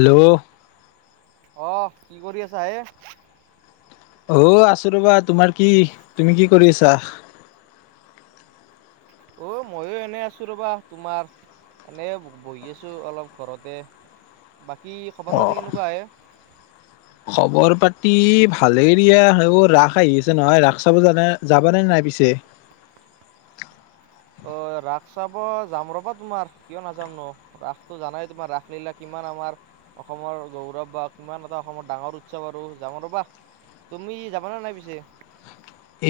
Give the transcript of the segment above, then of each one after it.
Hello আহ কি কৰি আছা হে অ আছো ৰবা তোমাৰ কি তুমি কি কৰি আছা অ মইয়ো এনে আছো ৰবা তোমাৰ এনেই বহি আছো অলপ ঘৰতে বাকী খবৰ পাতি অ' কেনেকুৱা আহে খবৰ পাতি ভালে দিয়া সব ৰাস আহি আছে নহয় ৰাস চাব জানে যাব নে নাই পিছে অ ৰাস চাব যাম ৰ'বা তোমাৰ কিয় নাযাম ন ৰাসতটো জানাই তোমাৰ ৰাস লীলা কিমান। কিমান আমাৰ অসমৰ গৌৰৱ বা কিমান এটা অসমৰ ডাঙৰ উৎসৱ আৰু যামওঁ ৰ'বা। তুমি যাবানে নাই পিছে।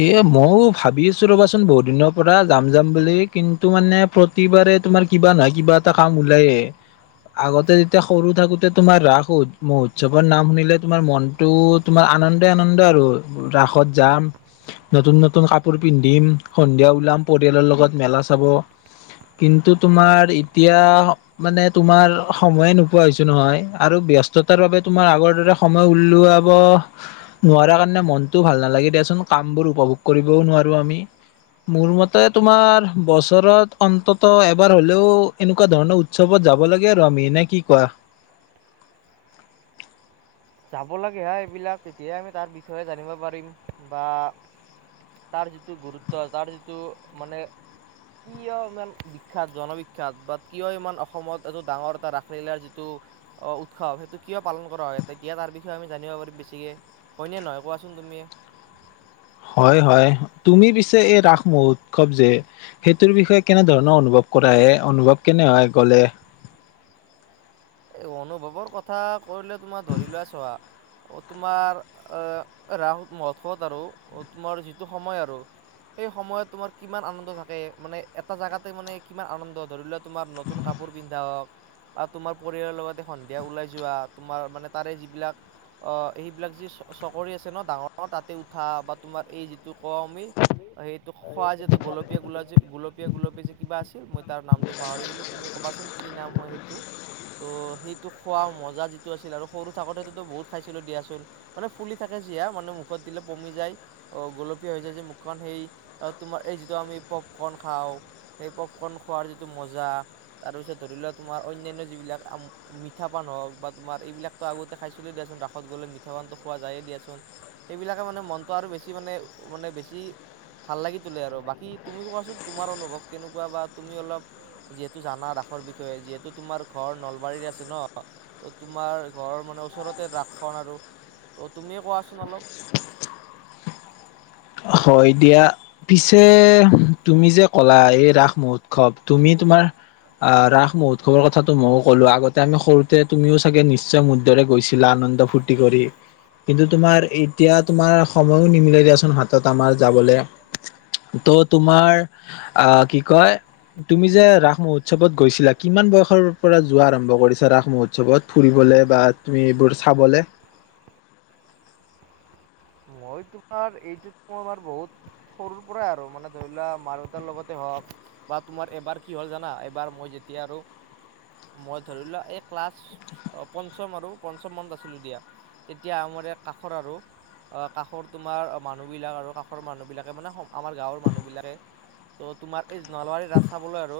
এ মইো ভাবি আছো ৰ'বাচোন বহুত দিনৰ পৰা যাম যাম বুলি কিন্তু মানে প্ৰতিবাৰ। তাতে তোমাৰ কিবা নহয় কিবা এটা কাম ওলাই। আগতে যেতিয়া সৰু থাকোতে তোমাৰ ৰাস মহোৎসৱৰ নাম শুনিলে তোমাৰ মনটো তোমাৰ আনন্দে আনন্দ আৰু ৰাসত যাম নতুন নতুন কাপোৰ পিন্ধিম সন্ধিয়া ওলাম পৰিয়ালৰ লগত মেলা চাব। কিন্তু তোমাৰ এতিয়া মানে তোমাৰ সময়ে নোপোৱা হৈছো নহয় আৰু ব্যস্ততাৰ বাবে তোমাৰ আগৰ দৰে সময় উলাব নোৱাৰা কাৰণে মনতটো ভাল নালাগে দিয়াচোন। কামবোৰ উপভোগ কৰিবও নোৱাৰোঁ আমি। মোৰ মতে তোমাৰ বছৰত অন্তত এবাৰ হলেও এনেকুৱা ধৰণৰ উৎসৱত যাব লাগে আৰু আমি এনে কি কোৱা। যাব লাগে হা এইবিলাক তেতিয়াই আমি তাৰ বিষয়ে জানিব পাৰিম বা তাৰ যিটো গুৰুত্ব তাৰ যিটো মানে কিয় ইমান বিখ্যাত জন বিখ্যাত বা কিয় ইমান অসমত এটো ডাঙৰ এটা ৰাসলীলাৰ যিটো। অ উৎসৱ সেইটো কিয় পালন কৰা হয়। তেতিয়া তাৰ বিষয়ে আমি জানিব পাৰিম বেছিকে হয়ন নহয় কোৱাচোন তুমি। হয় হয় তুমি পিছে এই ৰাস মহোৎসৱ যে সেইটোৰ বিষয়ে কেনেধৰণৰ অনুভৱ কৰা হে, অনুভৱ কেনে হয় গ'লে? এই অনুভৱৰ কথা কৰিলে তোমাৰ ধৰি লোৱা চোৱা। অ তোমাৰ এ ৰাস মহৎসত আৰু তোমাৰ যিটো সময় আৰু। সেই সময়ত তোমাৰ কিমান আনন্দ থাকে, মানে এটা জেগাতে মানে কিমান আনন্দ ধৰি লোৱা তোমাৰ নতুন কাপোৰ পোৰ পিন্ধা হওক বা তোমা পৰিয়ালৰ লগতে সন্ধিয়া ওলাই যোৱা, তোমাৰ মানে তাৰে যিবিলাক সেইবিলাক যি চকৰি আ আছে ন ডাঙৰ তাতে উঠা বা তোমাৰ এই যিটো কমি সেইটো খোৱা যে গোলপীয়া গোলাপী গোলপীয়া গুলপীয়া যে কিবা আছিল মই তাৰ নামটো পাহৰি গলোঁ, তুমি কবাচোন কি নাম হয় সেইটো। তো সেইটো খোৱা মজা যিটো আছিল আৰু সৰু থাকোতে বহুত খাইছিলো দিয়াচোন মানে ফুলি থাকে জিয়া মানে মুখত দিলে পমি যায়, অ'গোলপীয়া হয় যায় যে মুখখন, সেই তোমাৰ এই যিটো আমি পপকৰ্ণ খা আও সেই পপকৰ্ণ খোৱাৰ যিটো মজা, তাৰপিছত ধৰি লোৱা তোমাৰ অন্যান্য যিবিলাক মিঠাপান হওঁক বা তোমাৰ এইবিলাকতো আগতে খাইছিলোঁ দিয়াচোন ৰাসত গ'লে মিঠাপানটো খোৱা যায়েই দিয়াচোন। এইবিলাকে মানে মনটো আৰু বেছি মানে মানে বেছি। ভাল লাগি তোলে আৰু বাকী তুমি কোৱাচোন তোমাৰ অনুভৱ কেনেকুৱা বা তুমি অলপ যিহেতু জানা ৰাসৰ বিষয়ে যিহেতু তোমাৰ ঘৰ নল বাৰীৰ আছে ন ত তোমাৰ ঘৰৰ মানে ওচৰতে ৰাসখন আৰু। ত তুমিয়ে কোৱাচোন অলপ? [unintelligible] হয় দিয়া, পিছে তুমি যে ক'লা এই ৰাস মহোৎসৱ তুমি তোমাৰ আ ৰাস মহোৎসৱৰ কথাটো মইয়ো ক'লো আগতে আমি সৰুতে তুমিও চাগে নিশ্চয় মুদ দৰে গৈছিলা। আনন্দ ফূৰ্তি কৰি কিন্তু তোমাৰ এতিয়া তোমাৰ সময়ো নিমিলে দিয়াচোনা। টোত আমাৰ যাবলৈ তো তোমাৰ আহ কি কয়। তুমি যে ৰাস মহোৎসৱত গৈছিলা কিমান বয়সৰ পৰা যোৱা আৰম্ভ কৰিছা ৰাস মহোৎসৱত ফুৰিব? যাবলৈ বা তুমি এইবোৰ চাবলৈ। মই তোমাৰ এইটোত মই মোৰ বহুত সৰুৰ পৰাই আৰু মানে ধৰি লোৱা মা দেউতাৰ লগতে হওঁক বা তোমাৰ এবাৰ কি হ'ল জানা এবাৰ মই যেতিয়া এতিয়া আৰু মই ধৰি লোৱা এই ক্লাছ পঞ্চম আৰু পঞ্চম মন্ত আছিলো দিয়া তেতিয়া আমাৰ কাষৰ আৰু আ কাষৰ তোমাৰ মানুহবিলাক আৰু কাষৰ মানুহবিলাকে মানে আমাৰ গাঁৱৰ মানুহবিলাকে তো তোমাৰ এই নলবাৰীৰ ৰাস চাবলৈ আৰু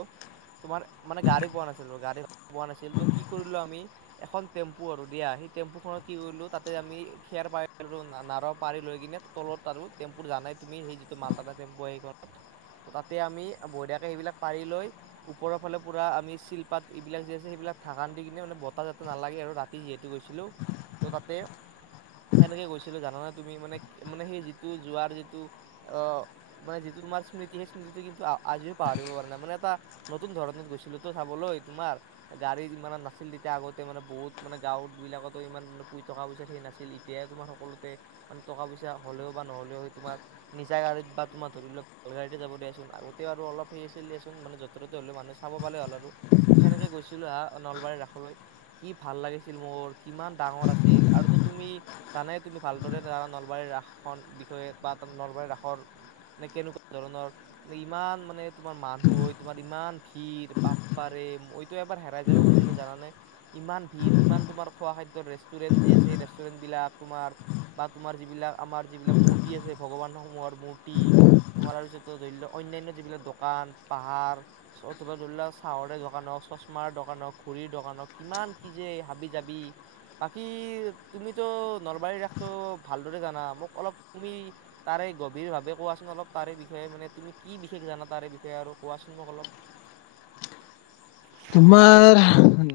তোমাৰ মানে গাড়ী পোৱা নাছিল গাড়ী পোৱা নাছিল ত কি কৰিলো আমি এখন টেম্পু দিয়া হে আমি টেম্পুখনত কি কৰিলোঁ তাতে আমি খেৰ পাৰিলো নাৰদ পাৰি লৈ কিনে তলত আৰু টেম্পু জানাই তুমি সেই যিটো মালতা টেম্পু সেইখনত ত তাতে আমি বদীয়াকে সেইবিলাক পাৰি লৈ ওপৰৰ ফালে পুৰা আমি শিলপাত এইবিলাক যে আছে সেইবিলাক ঢাকান দি কিনে মানে বতাহ যাটো নালাগে আৰু ৰাতি যিহেতু গৈছিলো ত তাতে সেনেকে গৈছিলো জাননেত তুমি মানে মানে সেই যিটো যোৱাৰ যিটো অ' মানে যিটো তোমাৰ স্মৃতি সেই স্মৃতিটো আহ আজিও পাহৰিব পৰা পশ নাই মানে এটা নতুন ধৰণত গৈছিলো তো চাবলৈ তমাৰ গাড়ী ইমানত নাছিল। তেতিয়া আগতে মানে বহুত মানে গাঁৱত বিলাকতো ইমান মানে টকা পইচা সেই নাছিল এতিয়াই তোমাৰ সকলোতে মানে টকা পইচা হ'লেও বা নহ'লেও তোমাৰ নিজা গাড়ীত বা তোমাৰ ধৰি লওক বেল গাড়ীতে যাব দিয়াচোন আগতেও আৰু অলপ সে আছিল দিয়াচোন মানে যতৰতে হ'লে মানুহ চাব পালে হল আৰু ত সেনেকে গৈ ছিলো হা নলবাৰীৰ ৰাসলৈ কি ভাল লাগিছিল, মোৰ কিমান ডাঙৰ আছিল, আৰুটো তুমি জানে তুমি ভালদৰে নাজানা নলবাৰীৰ ৰাসৰ বিষয়ে বা নলবাৰীৰ ৰাসৰ নে কেনেকুৱা ধৰণৰ ইমান মানে তোমাৰ মানুহ হয়, তোমাৰ ইমান ভিৰ বাপ পাৰে। এ ময়টো এবাৰ হেৰাই যাব খৈছিলো জানানে ইমান ভিৰ ইমান তোমাৰ খোৱা খাদ্যৰ ৰেষ্টুৰেন্ট যি আছে। ৰেষ্টুৰেণ্টবিলাক তোমাৰ বা তোমাৰ যিবিলাক আমাৰ যিবিলাক মূৰ্তি আছে, ভগৱানসমূহৰ মূৰ্তি। তোমাৰাৰ পিছতো ধৰি লওঁক অন্যানয় যিবিলাক দোকান পাহাৰ অথবা ধৰি লওঁক চাহৰে দোকান হওঁক। চশমাৰ দোকানৰ হওঁক, ঘড়ীৰ দোকানৰ হওঁক, কিমান কি যে হাবি জাবি বাকী তুমিতো নলবাৰী ৰাস তো ভালদৰে জানা। মোক অলপ তুমি তাৰে গভীৰভাৱে কোৱাচোন অলপ তাৰে বিষয়ে মানে তুমি কি বিশেষ জান তাৰাৰে বিষয়ে আৰু কোৱাচোন মোক অলপ। তোমাৰ।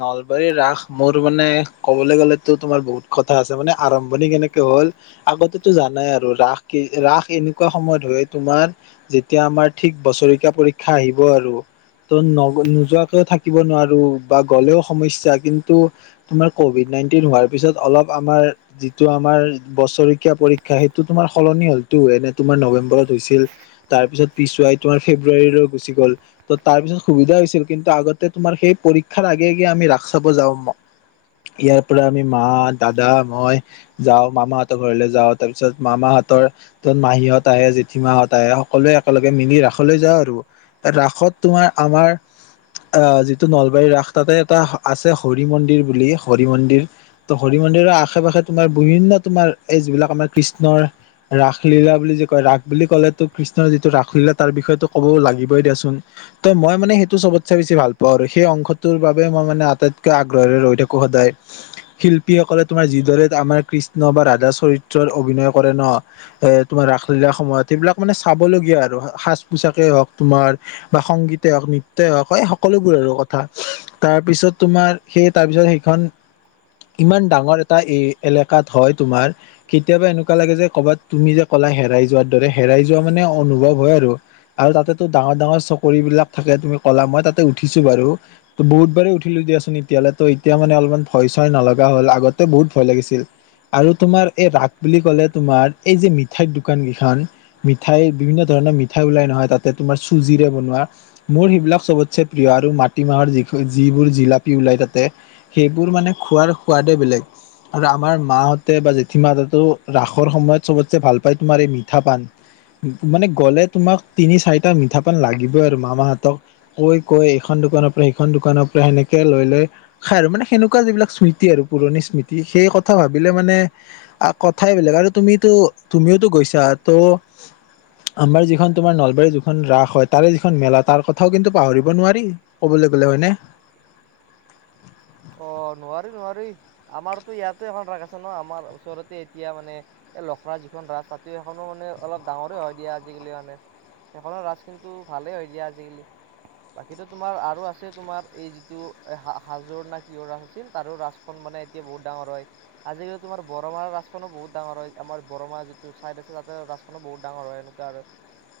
নলবাৰীৰ ৰাস মোৰ মানে ক'বলৈ গ'লেতো তোমাৰ বহুত কথা আছে মানে আৰম্ভণি কেনেকৈ হ'ল। আগতেতো জানাই আৰু ৰাস কি, ৰাস এনেকুৱা সময়ত হৈ তোমাৰ যেতিয়া আমাৰ ঠিক বছৰেকীয়া পৰীক্ষা আহিব আৰু ত' নগ-নোযোৱাকৈ থা থাকিব নোৱাৰোঁ বা গ'লেও সমস্যা, কিন্তু তোমাৰ ক'ভিড নাইনটিন হোৱাৰ পিছত অলপ আমাৰ যিটো আমাৰ বছৰেকীয়া পৰীক্ষা হেইটো তোমাৰ সলনি হ'লতো, এনে তোমাৰ নৱেম্বৰত হৈছিল তাৰ পিছত পিছুৱাই তোমাৰ ফেব্ৰুৱাৰীলৈ গুচি গ'ল, ত' তাৰ পিছত সুবিধা হৈছিল কিন্তু আগত তোমাৰ সেই পৰীক্ষাৰ আগে, আগে আমি ৰাস চাব যাওঁ, ম ইয়াৰ পৰা আমি মা, দাদা, মই যাওঁ মামাহঁতৰ ঘৰলে যাওঁ, তাৰ পিছত মামাহঁত তৰ, ত' মাহীহঁত আহে, জেঠীমাহঁত আহে, সকলোৱে একেলগে মিলি ৰাসলৈ যাওঁ আৰু ৰাস সত তোমাৰ, আমাৰ অ', যিটো নলবাৰীৰ ৰাস তাতে এটা আছে হৰি মন্দিৰ বুলি, হৰি মন্দিৰ ত' হৰি মন্দিৰ আশে পাশে তোমাৰ বিভিন্ন তোমাৰ এই যিবিলাক আমাৰ কৃষ্ণৰ ৰাসলীলা বুলি যে, কয় ৰাস বুলি ক'লেতো কৃষ্ণৰ যিটো ৰাসলীলা তাৰ বিষয়েটো ক'ব লাগিবই দিয়াচোন, ত' মই মানে সেইটো চবত বেছি ভাল পাওঁ, আৰু সেই অংশটোৰ বাবে মই মানে আটাইতকৈ আগ্ৰহেৰে ৰৈ থাকোঁ সদায়। শিল্পী সকলে তোমাৰ যিদৰে আমাৰ কৃষ্ণ বা ৰাধা চৰিত্ৰত অভিনয় কৰে ন! এ, তোমাৰ ৰাসলীলা সম সেইবিলাক মানে চাবলগীয়া আৰু সাজ পোছাকেই হওঁক, তোমাৰ বা সংগীতে হওঁক, নৃত্যয়ে হওঁক হয়, সকলোবোৰ আৰু কথা তাৰপিছত তোমাৰ সেই তাৰপিছত সেইখন ইমান ডাঙৰ এটা এই এলেকাত হয়, তোমাৰ কেতিয়াবা এনেকুৱা লাগে যে, কৰ'বাত তুমি যে হেৰাই যোৱাৰ দৰে, হেৰাই যোৱা মানে অনুভৱ হয়, আৰু। আৰু তাতেতো ডাঙৰ, ডাঙৰ চকৰি বিলাক থাকে তুমি ক'লা মই তাতে উঠিছোঁ বাৰু, ত' বহুত বাৰে উঠিলোঁ দিয়াচোন এতিয়ালে ত' এতিয়া মানে অলপমান ভয় চয় নলগা হ'ল আগতে বহুত ভয় লাগিছিল। আৰু তোমাৰ এই ৰাস বুলি ক'লে তোমাৰ এই যে, মিঠাইৰ দোকান কিখন, মিঠাই বিভিন্ন ধৰণ মিঠাই ওলাই নহয়, তাতে তোমাৰ চুজিৰে বনোৱা মোৰ সিবিলাক চবতছে প্ৰিয় আৰু মাটিমাহৰ যি-যিবোৰ জিলাপি ওলাই তাতে, সেইবোৰ মানে খোৱাৰ সোৱাদ দে, বেলেগ আৰু আমাৰ মাহঁতে বা জেঠী মাহতেঁতো ৰাসৰ সময়ত চবতচে ভাল পায় তোমাৰ এই মিঠা পান। মানে গ'লে তোমাক তিনি, চাৰিটা মিঠাপান লাগিবই আৰু মামাহঁতক। কৈ, কৈ এইখন দোকানৰ পৰা, সিখন দোকানৰ পৰা সেনেকে লৈ, লৈ খাই আৰু মানে সেনেকুৱা যিবিলাক স্মৃতি আৰু। পুৰণি স্মৃতি সেই কথা ভাবিলে মানে আ, কথাই বেলেগ আৰু তুমিটো, তুমিয়োতো গৈছা ত' আমাৰ যিখন তোমাৰ নলবাৰীৰ যিখন ৰাস হয়, তাৰে যিখন মেলা তাৰ কথাও কিন্তু পাহৰিব নোৱাৰি, ক'বলৈ গ'লে হয়নে? অ', নোৱাৰি, নোৱাৰি আমাৰতো ইয়াতো এখন ৰাখ আছে ন! আমাৰ ওচৰতে এতিয়া মানে এই লখৰা যিখন ৰাস, [unintelligible] সেইখনো মানে অলপ ডাঙৰে হয়, দিয়া আজিকালি মানে সেইখনৰ ৰাচ কিন্তু ভালে হয়, দিয়া আজিকালি বাকীটো তোমাৰ আৰু আছে, তোমাৰ এই যিটো হা-হাজোৰ নে [unintelligible] ৰাস আছিল, তাৰো ৰাচখন মানে এতিয়া বহুত ডাঙৰ হয়, আজিকালি তোমাৰ বৰমাৰ ৰাচখনো বহুত ডাঙৰ হয় আমাৰ বৰমা যিটো চাইদ আছে তাতে ৰাচখনো বহুত ডাঙৰ হয়, এনেকুৱা আৰু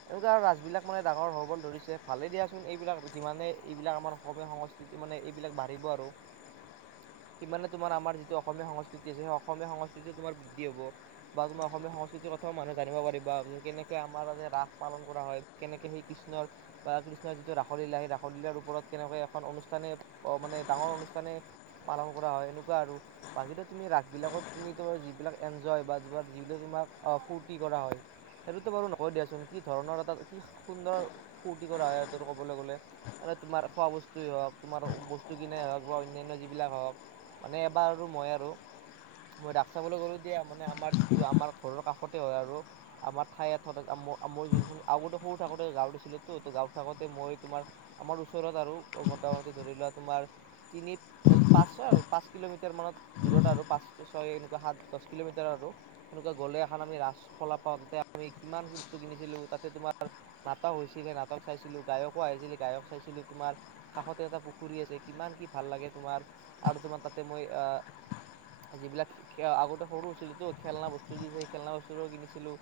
এনেকুৱা আৰু ৰাজবিলাক মানে ডাঙৰ হ'বলৈ ধৰিছে ভালে দিয়াচোন, এইবিলাক যিমানে এইবিলাক আমাৰ অসমীয়া সংস্কৃতি মানে এইবিলাক বাঢ়িব আৰু। সিমানে তোমাৰ আমাৰ যিটো সংস্কৃতি আছে সেই অসমীয়া সংস্কৃতি তোমাৰ বৃদ্ধি হ'ব বা তোমাৰ অসমীয়া সং [unintelligible] কথাও মানুহে জানিব পাৰিবা যে, কেনেকে আমাৰ ৰাস পালন কৰা হয়, কেনেকে সেই কৃষ্ণৰ বা কৃষ্ণ যিটো ৰাসলীলা সেই ৰাসলীলাৰ ওপৰত কেনেকৈ এখন অনুষ্ঠানে অ', মানে ডাঙৰ অনুষ্ঠানে পালন কৰা হয়, এনেকুৱা আৰু বাকীটো তুমি ৰাস বিলাকত তুমিটো যিবিলাক এনজয় বা [unintelligible] বা অ', ফূৰ্তি কৰা হয়। সেইটোতো বাৰু নহয় দিয়াচোন কি ধৰণৰ এটা কি সুন্দৰ ফূৰ্তি কৰা হয় সটো ক'বলৈ গ'লে। তোমাৰ খোৱা বস্তুৱেই হওঁক তোমাৰ বস্তু কিননে হওঁক। হোৱা অন্যান্য যিবিলাক হওঁক মানে এবাৰ আৰু মই আৰু মই ৰাস চাবলৈ গলো দিয়া মানে আমাৰ যিটো আমাৰ ঘৰৰ কাষতে হয় আৰু আমাৰ ঠাই এঠ মো মোৰ যোনখন আগতে সৰু থাকোতে গাঁৱত আছিল তো তো গাঁৱত থাকোতে মই তোমাৰ আমাৰ ওচৰত আৰু মোটামুটি ধৰি লোৱা তোমাৰ তিনি পাঁচ ছয় আৰু পাঁচ কিলোমিটাৰ মানত দূৰত আৰু পাঁচ ছয় এনেকুৱা সাত দহ কিলোমিটাৰ তেনেকুৱা গ'লে এখন আমি ৰা খলা পাওঁ তাতে আমি কিমান কি বস্তু কিনিছিলো তাতে তোমাৰ ন তা হৈছিলে নাটক চাইছিলো গায়কো আহিছিলে গায়ক চাইছিলো তোমাৰ কাষতে এটা পুখুৰী আছে, কিমান কি ভাল লাগে তোমাৰ আৰু তোমাৰ তাতে মই অ'। যিবিলাক আগতে সৰু হৈছিলো তো খেলনা বস্তু দিছে সেই খেলনা বস্তু কিনিছিলো।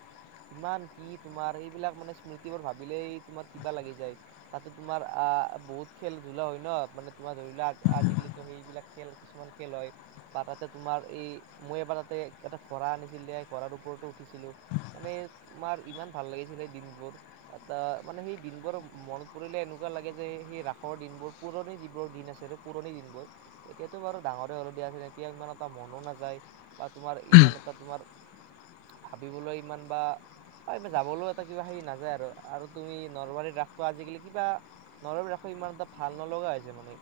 কিমান কি তোমাৰ এইবিলাক মানে স্মৃতিবোৰ ভাবিলেই তোমাৰ কিবা লাগি যায় তাতে তোমাৰ অহ অহ, বহুত খেল ধোলা হয় ন' মানে তোমাৰ ধৰি লোৱা আজিকালিটো সেইবিলাক খেল কিছুমান খেল হয় বা তাতে তোমাৰ এই মই এবাৰ তাতে এটা বা আনিছিলে ঘৰাৰ ওপৰতো উঠিছিলো মানে তোমাৰ ইমান ভাল লাগিছিলে দিনবোৰ এটা অহ, মানে সেই দিনবোৰ মনত পৰিলে এনেকুৱা লাগে যে সেই ৰাসৰ দিনবোৰ পুৰণি যিবোৰ দিন আছে। পুৰণি দিনবোৰ এতিয়াতো বাৰু ডাঙৰে হ'লো দিয়া আছিল এতিয়া ইমান এটা মনো নাযায় বা তোমাৰ ইমান তোমাৰ ভাবিবলৈ ইমান বা হয় যাবলৈও এটা কিবা হেৰি নাযায় আৰু তুমি নলবাৰীত ৰাসটো আজিকালি কিবা নলবাৰী ৰাসৰ ইমান এটা ভাল নলগা হৈছে মানে।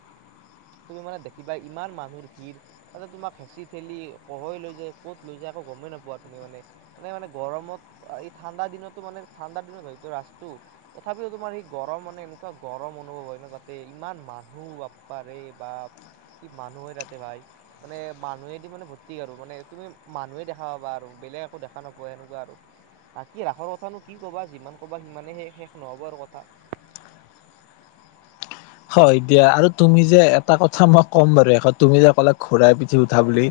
তুমি মানে দেখিবা ইমান মানুহৰ ভিৰ তাতে তোমাক হেঁচি ঠেলি কহৈ লৈ যায়, ক'ত লৈ যায় টো গমেই নোাপোৱা তুমি মানে এনে মানে গৰমত এই ঠাণ্ডা দিনতো মানে ঠাণ্ডা দিনত হয়টো ৰাসটো। তথাপিও তোমাৰ সি গৰম মানে এনেকুৱা গৰম অনুভৱ হয় ন' তাতে ইমান মানুহ বাপাৰে। বা কি মানুহ হয় তাতে ভাই, মানে মানুহেদি মানে ভৰ্তি আৰু মানে তুমি মানুহে দেখা পাবা আৰু। বেলেগ একো দেখা নপোৱা সেনেকুৱা আৰু। বাক কি ৰাসৰ কথানো কি কবা যিমান কবা সিমানে শেষ শেষ নহ'ব আৰু কথা। [inaudible] হয় দিয়া আৰু তুমি যে এটা কথা মই ক'ম বাৰু শেষত তুমি যে ক'লা ঘোঁৰাৰ পিঠিত উঠা বুলি।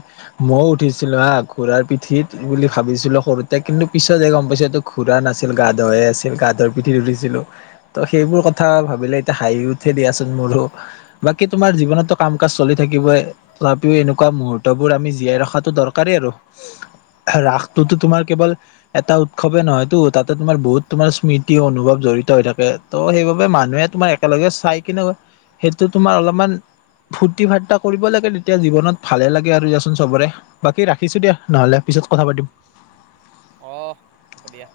মইয়ও উঠিছিলো হা ঘোঁৰাৰ পিঠিত বুলি ভাবিছিলো সৰুতে কিন্তু পিছত গম পাইছে তটো ঘোঁৰা ৰা, নাছিল গাধ হে আছিল গাধৰ পিঠি উঠিছিলো ত' সেইবোৰ কথা ভাবিলে এতিয়া হাঁহি উঠে দিয়াচোন মোৰো বাকী তোমাৰ জীৱনতো কাম কাজ চলি থাকিবই তথাপিও এনেকুৱা মুহূৰ্ত টো আমি জিয়াই ৰখাটো দৰকাৰী আৰু। ৰাসটোতো তোমাৰ কেৱল এটা উৎসৱে নহয়তো তাতে তোমাৰ বহুত তোমাৰ স্মৃতি, অনুভৱ জ জড়িত হৈ থাকে ত সেইবাবে মানুহে তোমাৰ একেলগে চাই কেনে সেইটো তোমাৰ অলপমান ফূৰ্তি ফাৰ্তা কৰিব লাগে তেতিয়া জীৱনত ভালে লাগে আৰু দিয়াচোন চবৰে বাকী ৰাখিছো দিয়া নহলে। পিছত কথা পাতিম। অ হ'ব দিয়া।